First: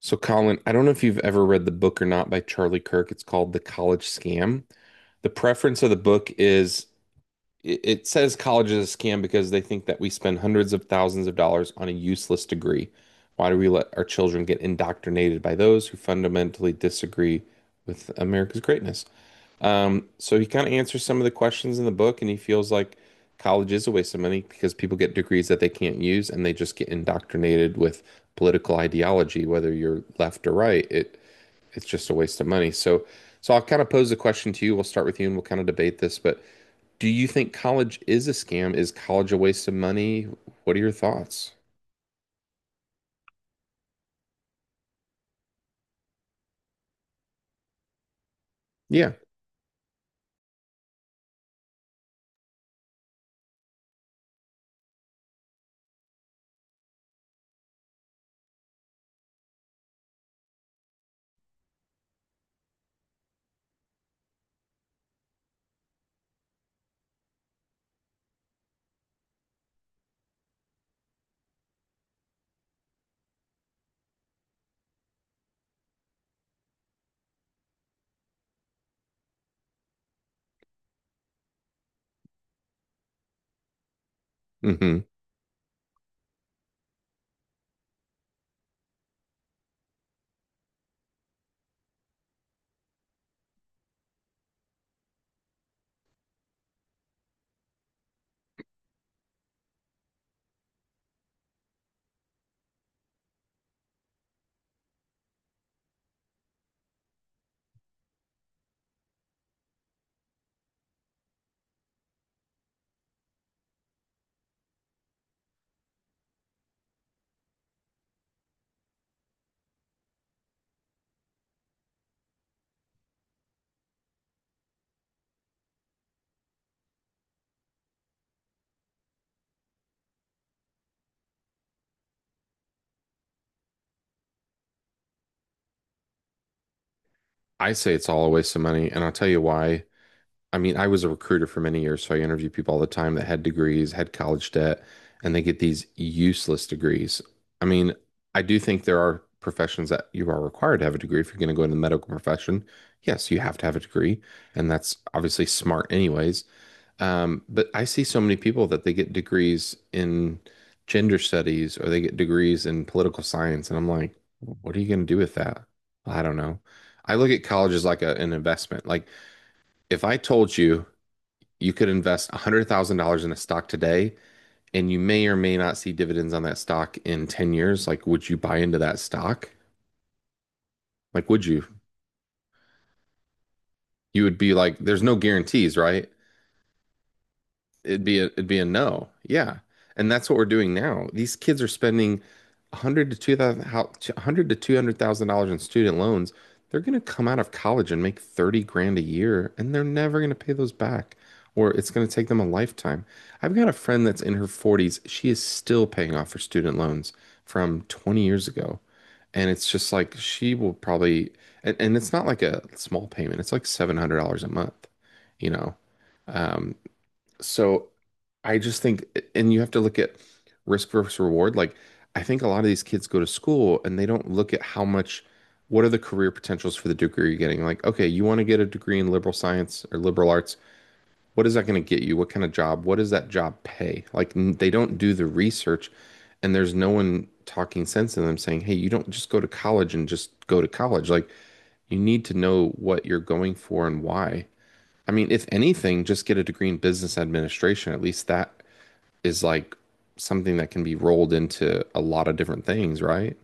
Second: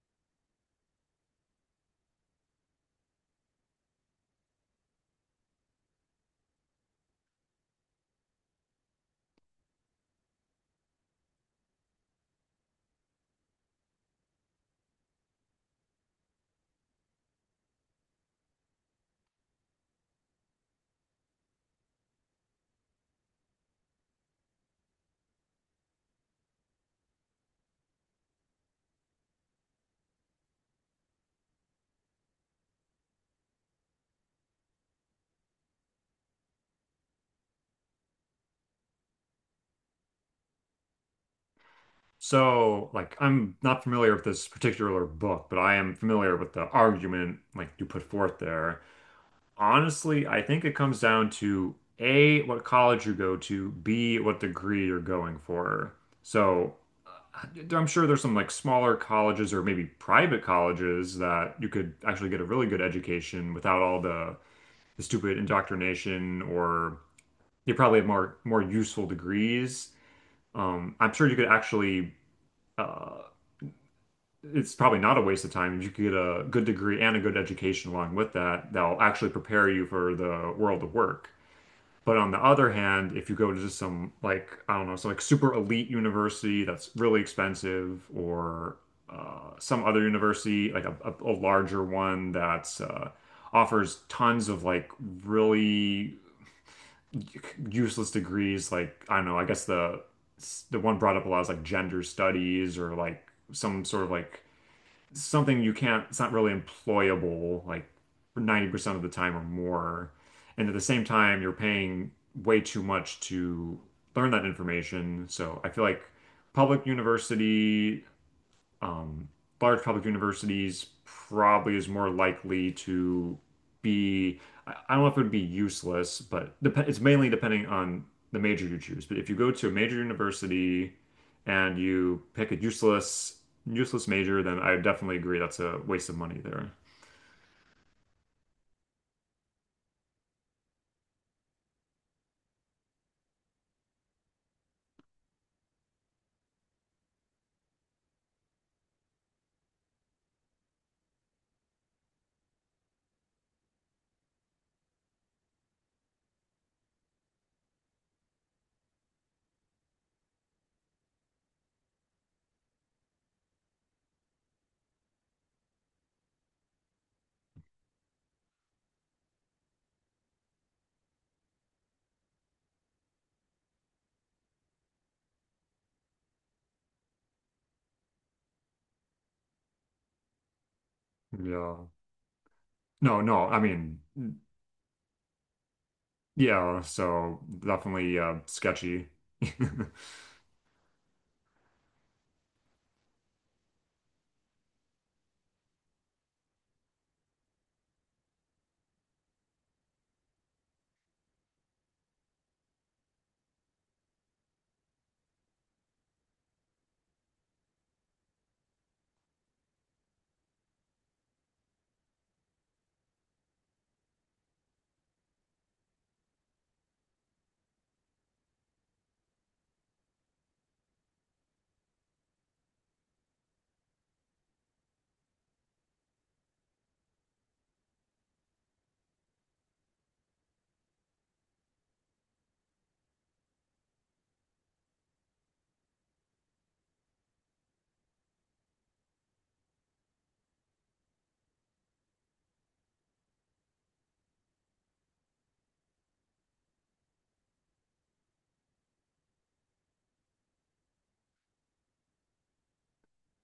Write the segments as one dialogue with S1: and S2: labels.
S1: So, Colin, I don't know if you've ever read the book or not by Charlie Kirk. It's called The College Scam. The preference of the book is it says college is a scam because they think that we spend hundreds of thousands of dollars on a useless degree. Why do we let our children get indoctrinated by those who fundamentally disagree with America's greatness? So he kind of answers some of the questions in the book, and he feels like college is a waste of money because people get degrees that they can't use and they just get indoctrinated with political ideology, whether you're left or right. It's just a waste of money. So I'll kind of pose the question to you. We'll start with you and we'll kind of debate this, but do you think college is a scam? Is college a waste of money? What are your thoughts?
S2: So, like, I'm not familiar with this particular book, but I am familiar with the argument like you put forth there.
S1: Yeah.
S2: Honestly, I think it comes down to A, what college you go to, B, what degree you're going for. So, uh, I'm sure there's some like smaller colleges or maybe private colleges that you could actually get a really good education without all the stupid indoctrination, or you probably have more useful degrees. I'm sure you could actually. Uh, it's probably not a waste of time. You could get a good degree and a good education along with that that'll actually prepare you for the world of work. But on the other hand, if you go to just some like I don't know,
S1: Hmm.
S2: some like super elite university that's really expensive, or some other university like a larger one that's offers tons of like really useless degrees, like I don't know, I guess the one brought up a lot is like gender studies or like some sort of like something you can't, it's not really employable like for 90% of the time or more. And at the same time, you're paying way too much to learn that information. So I feel like public university um, large public universities probably is more likely to be, I don't know if it would be useless, but dep it's mainly depending on the major you choose. But if you go to a major university and you pick a useless major, then I definitely agree that's a waste of money there.
S1: I say it's all a waste of money, and I'll tell you why. I mean, I was a recruiter for many years, so I interview people all the time that had degrees, had college debt, and they get these useless degrees. I mean, I do think there are professions that you are required to have a degree if you're going to go into the medical profession. Yes, you have to have a degree, and that's obviously smart anyways. But I see so many people that they get degrees in gender studies or they get degrees in political science, and I'm like, what are you going to do with that? I don't know. I look at college as like a, an investment. Like if I told you you could invest $100,000 in a stock today and you may or may not see dividends on that stock in 10 years. Like, would you buy into that stock? Like, would you?
S2: Yeah. No, no, I mean,
S1: You would be like, there's no guarantees, right?
S2: yeah, so definitely
S1: It'd be a no.
S2: sketchy.
S1: Yeah. And that's what we're doing now. These kids are spending 100 to 2000 how 100 to $200,000 in student loans. They're going to come out of college and make 30 grand a year and they're never going to pay those back or it's going to take them a lifetime. I've got a friend that's in her 40s. She is still paying off her student loans from 20 years ago. And it's just like she will probably. And it's not like a small payment. It's like $700 a month, you know. Um, so I just think, and you have to look at risk versus reward. Like, I think a lot of these kids go to school and they don't look at how much, what are the career potentials for the degree you're getting? Like, okay, you want to get a degree in liberal science or liberal arts. What is that going to get you? What kind of job? What does that job pay? Like, they don't do the research, and there's no one talking sense in them saying, hey, you don't just go to college and just go to college. Like, you need to know what you're going for and why. I mean, if anything, just get a degree in business administration. At least that is like something that can be rolled into a lot of different things, right?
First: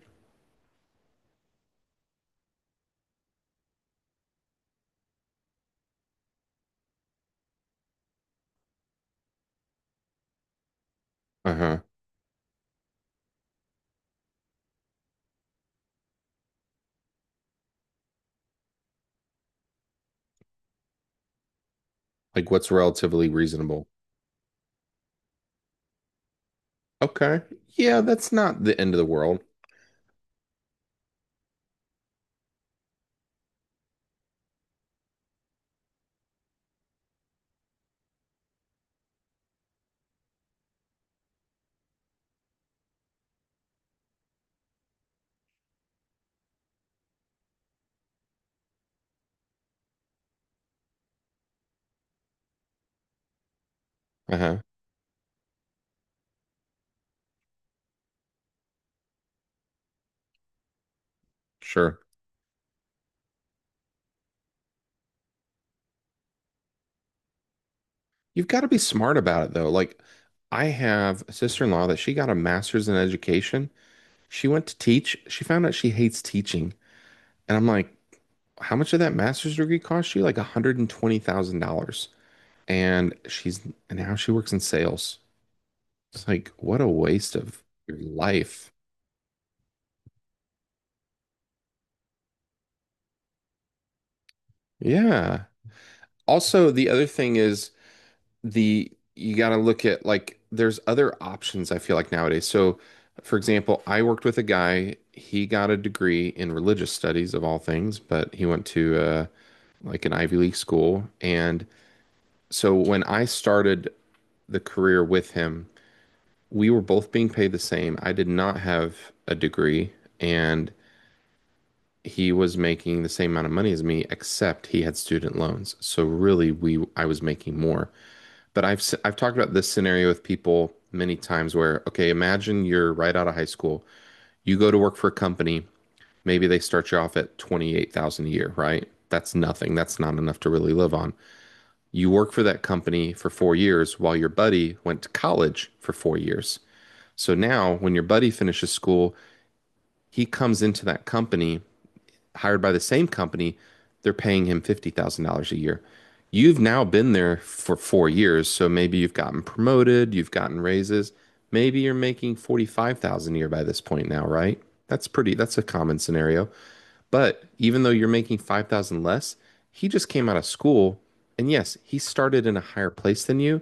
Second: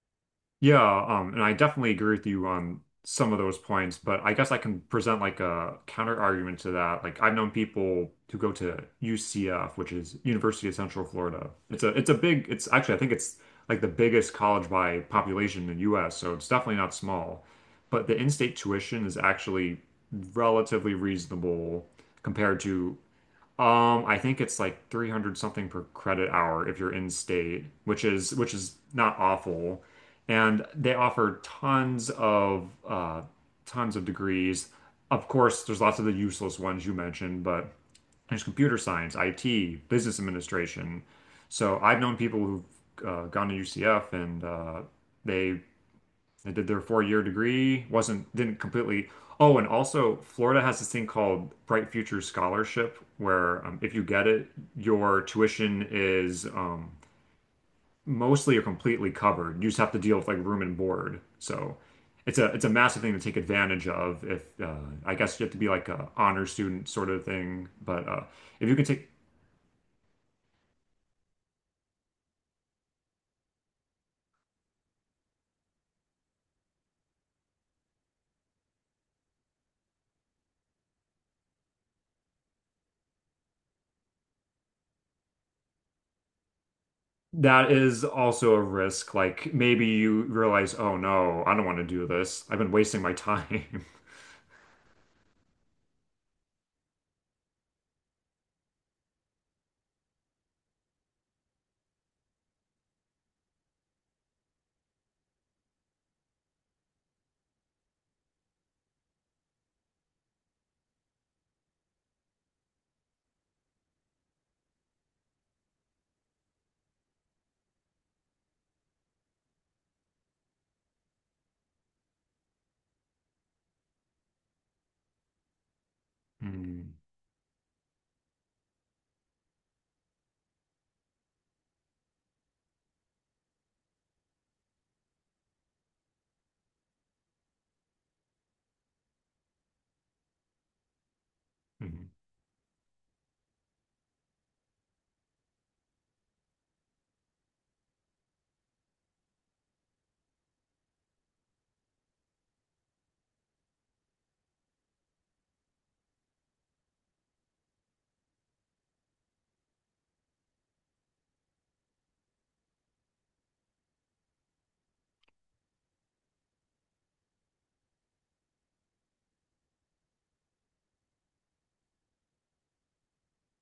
S2: Yeah, and I definitely agree with you on some of those points, but I guess I can present like a counter argument to that. Like I've known people who go to UCF, which is University of Central Florida.
S1: Uh-huh.
S2: It's a big it's actually I think it's like the biggest college by population in the US, so it's definitely not small. But the in-state tuition is actually relatively reasonable
S1: Like
S2: compared
S1: what's
S2: to
S1: relatively reasonable.
S2: I think it's like 300 something per credit hour if you're in
S1: Okay.
S2: state,
S1: Yeah,
S2: which
S1: that's
S2: is which
S1: not
S2: is
S1: the end of the
S2: not
S1: world.
S2: awful. And they offer tons of degrees. Of course, there's lots of the useless ones you mentioned, but there's computer science, IT, business administration. So I've known people who've gone to UCF and they did their four-year degree, wasn't didn't completely. Oh, and also Florida has this thing called Bright Futures Scholarship, where if you get it,
S1: Uh-huh.
S2: your tuition is mostly or completely covered. You just have to deal with like room and board. So
S1: Sure.
S2: it's a massive thing to take advantage of. If I guess you have to be like a honor student sort of thing, but
S1: You've got to
S2: if you
S1: be
S2: can take
S1: smart about it though. Like I have a sister-in-law that she got a master's in education. She went to teach. She found out she hates teaching. And I'm like, how much did that master's degree cost you? Like $120,000. And she's and now she works in sales. It's like, what a waste of
S2: that
S1: your
S2: is also a
S1: life.
S2: risk. Like maybe you realize, oh no, I don't want to do this. I've been wasting my time.
S1: Yeah. Also, the other thing is the you got to look at like there's other options I feel like nowadays. So, for example, I worked with a guy, he got a degree in religious studies of all things, but he went to like an Ivy League school. And so when I started the career with him, we were both being paid the same. I did not have a degree and he was making the same amount of money as me, except he had student loans. So really we
S2: Mm,
S1: I was making more. But I've talked about this scenario with people many times where, okay, imagine you're right out of high school. You go to work for a company. Maybe they start you off at 28,000 a year, right? That's nothing. That's not enough to really live on.
S2: mhm.
S1: You work for that company for 4 years while your buddy went to college for 4 years. So now when your buddy finishes school, he comes into that company hired by the same company, they're paying him $50,000 a year. You've now been there for 4 years, so maybe you've gotten promoted, you've gotten raises. Maybe you're making 45,000 a year by this point now, right? That's pretty, that's a common scenario. But even though you're making 5,000 less, he just came out of school and yes, he started in a higher place than you,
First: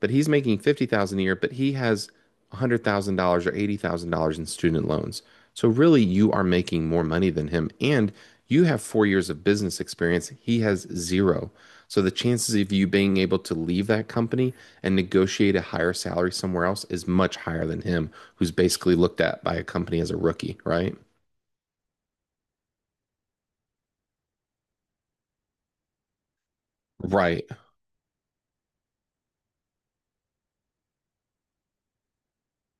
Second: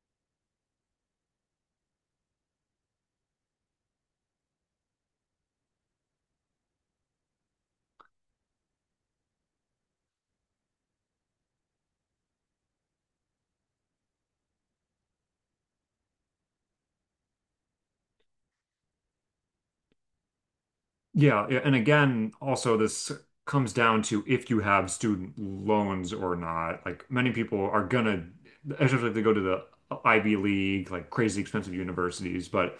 S1: but he's making 50,000 a year, but he has $100,000 or $80,000 in student loans. So really you are making more money than him and you have 4 years of business experience. He has zero. So the chances of you being able to leave that company and negotiate a higher salary somewhere else is much higher than him, who's basically looked at by a company as a rookie, right?
S2: Yeah, yeah, and again, also this comes down to if you have student loans or not. Like many
S1: Right.
S2: people are gonna, especially if they go to the Ivy League, like crazy expensive universities. But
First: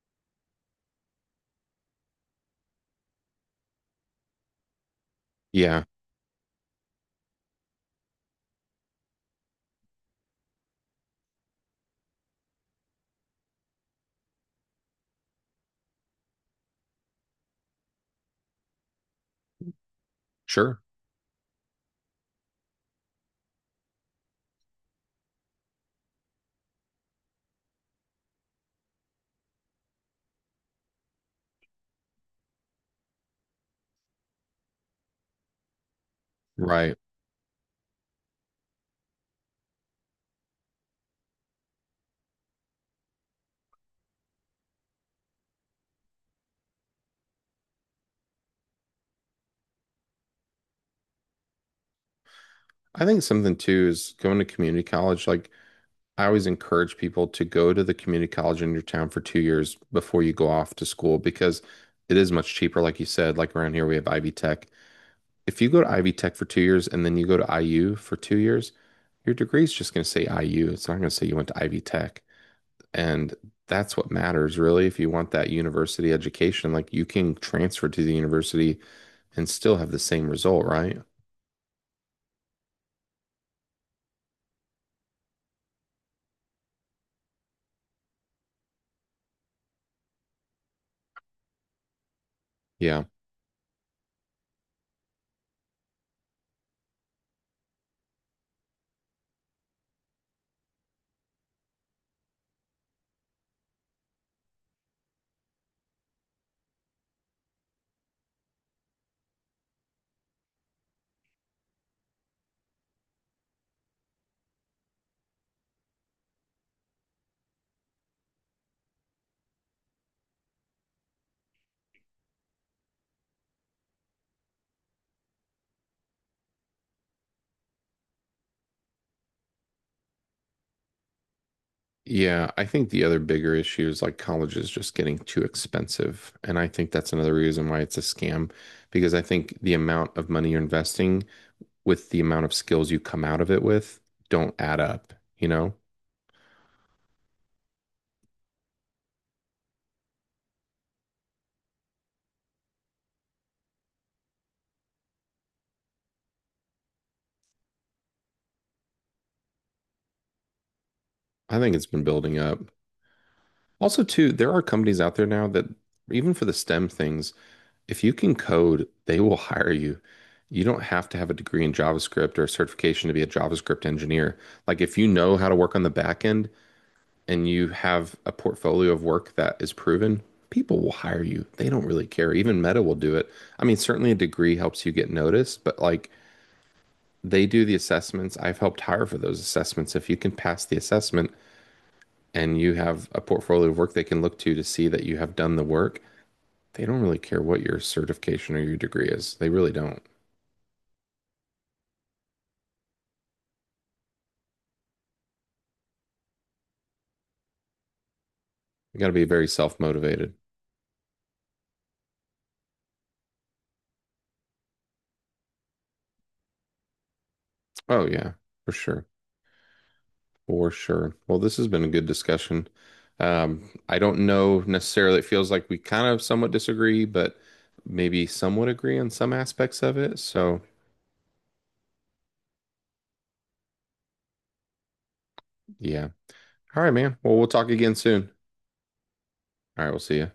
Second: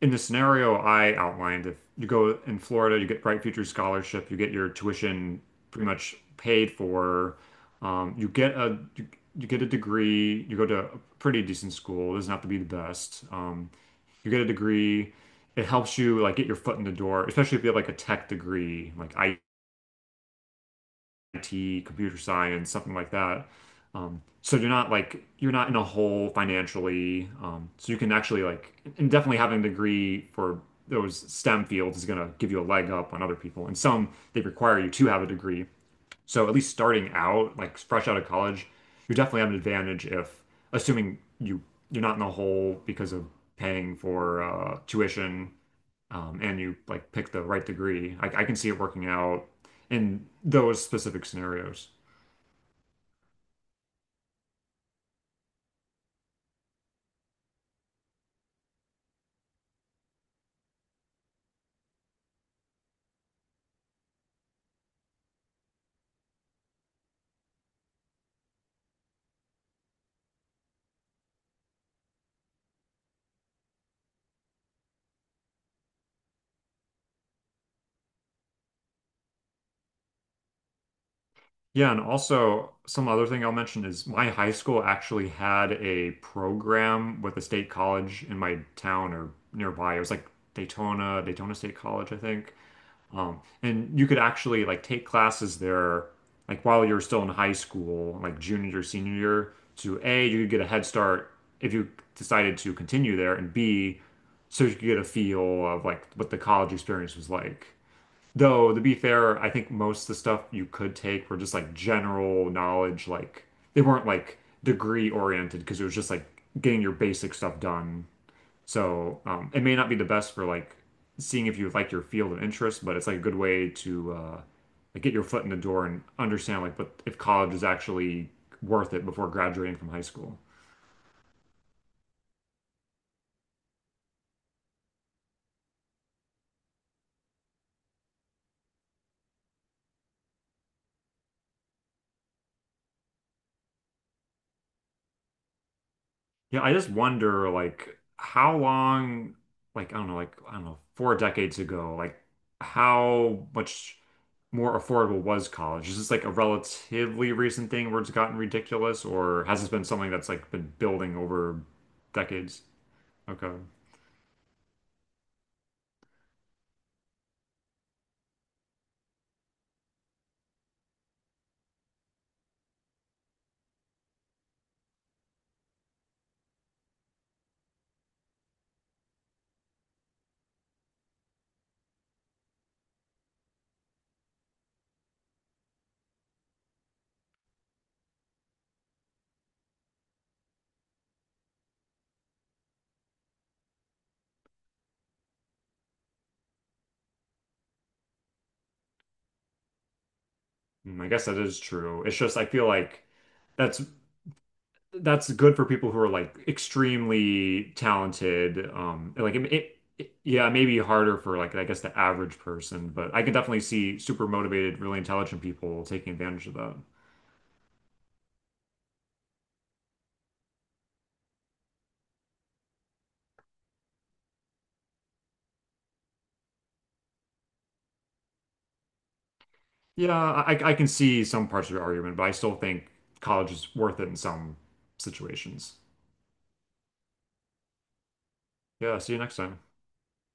S2: in the scenario I outlined, if you go in Florida, you get Bright Futures Scholarship, you get your tuition
S1: Yeah.
S2: pretty much paid for. You get you get a degree. You go to a pretty decent school. It doesn't have to be the best. You get a degree it helps you like get your foot in the door, especially if you have like a tech degree, like
S1: Sure.
S2: IT, computer science, something like that. So you're not in a hole financially. So you can actually like and definitely having a degree for those STEM fields is gonna give you a leg up on other people. And some they require you to have a degree. So at least
S1: Right.
S2: starting out, like fresh out of college, you definitely have an advantage if assuming you're not in a hole because of paying for tuition and you like pick the right degree, I can see it working out in those specific scenarios.
S1: I think something too is going to community college. Like I always encourage people to go to the community college in your town for 2 years before you go off to school because it is much cheaper. Like you said, like around here we have Ivy Tech. If you go to Ivy Tech for 2 years and then you go to IU for 2 years, your degree is just going to say IU. It's not going to say you went to Ivy Tech. And that's what matters really. If you want that university education, like you can transfer to the university and still have the same result, right?
S2: Yeah, and also some other thing I'll mention is my high school actually had a program with a state college in my town or nearby. It was like Daytona State College, I think.
S1: Yeah.
S2: And you could actually like take classes there, like while you're still in high school, like junior, senior year, to A, you could get a head start if you decided to continue there, and B, so you could get a feel of like what the college experience was like. Though, to be fair, I think most of the stuff you could take were just like general knowledge, like they weren't like degree oriented because it was just like getting your basic stuff done. So it may not be the best for like seeing if you like your field of interest, but it's like a good way to like get your foot in the door and understand like what if college is actually worth it before graduating from high school.
S1: Yeah, I think the other bigger issue is like college is just getting too expensive. And I think that's another reason why it's a scam, because I think the amount of money you're investing with the amount of skills you come out of it with don't add up, you know?
S2: Yeah, I just wonder like how long, like I don't know, like I don't know, four decades ago, like how much more affordable was college? Is this like a relatively recent thing where it's gotten ridiculous, or has this been something that's like been building
S1: I
S2: over
S1: think it's been building
S2: decades?
S1: up.
S2: Okay.
S1: Also, too, there are companies out there now that even for the STEM things, if you can code, they will hire you. You don't have to have a degree in JavaScript or a certification to be a JavaScript engineer. Like if you know how to work on the backend and you have a portfolio of work that is proven, people will hire you. They don't really care. Even Meta will do it. I mean, certainly a degree helps you get noticed, but like they do the assessments. I've helped hire for those assessments. If you can pass the assessment and you have a portfolio of work they can look to see that you have done the work, they don't really care what your certification or your degree is. They really don't.
S2: Mm, I guess that is true. It's just I feel like that's that's good for people who are like extremely talented.
S1: You got to be
S2: Like
S1: very self motivated.
S2: yeah, maybe harder for like I guess the average person, but I can definitely see super motivated, really intelligent people taking advantage of that.
S1: Oh, yeah, for sure. For sure. Well, this has been a good discussion. I don't know necessarily. It feels like we kind of somewhat disagree, but maybe somewhat agree on some aspects of
S2: Yeah,
S1: it. So,
S2: I can see some parts of your argument, but I still think college is worth it in some situations.
S1: yeah. All right, man. Well, we'll talk again soon.
S2: Yeah, see you next time.
S1: All right, we'll see you.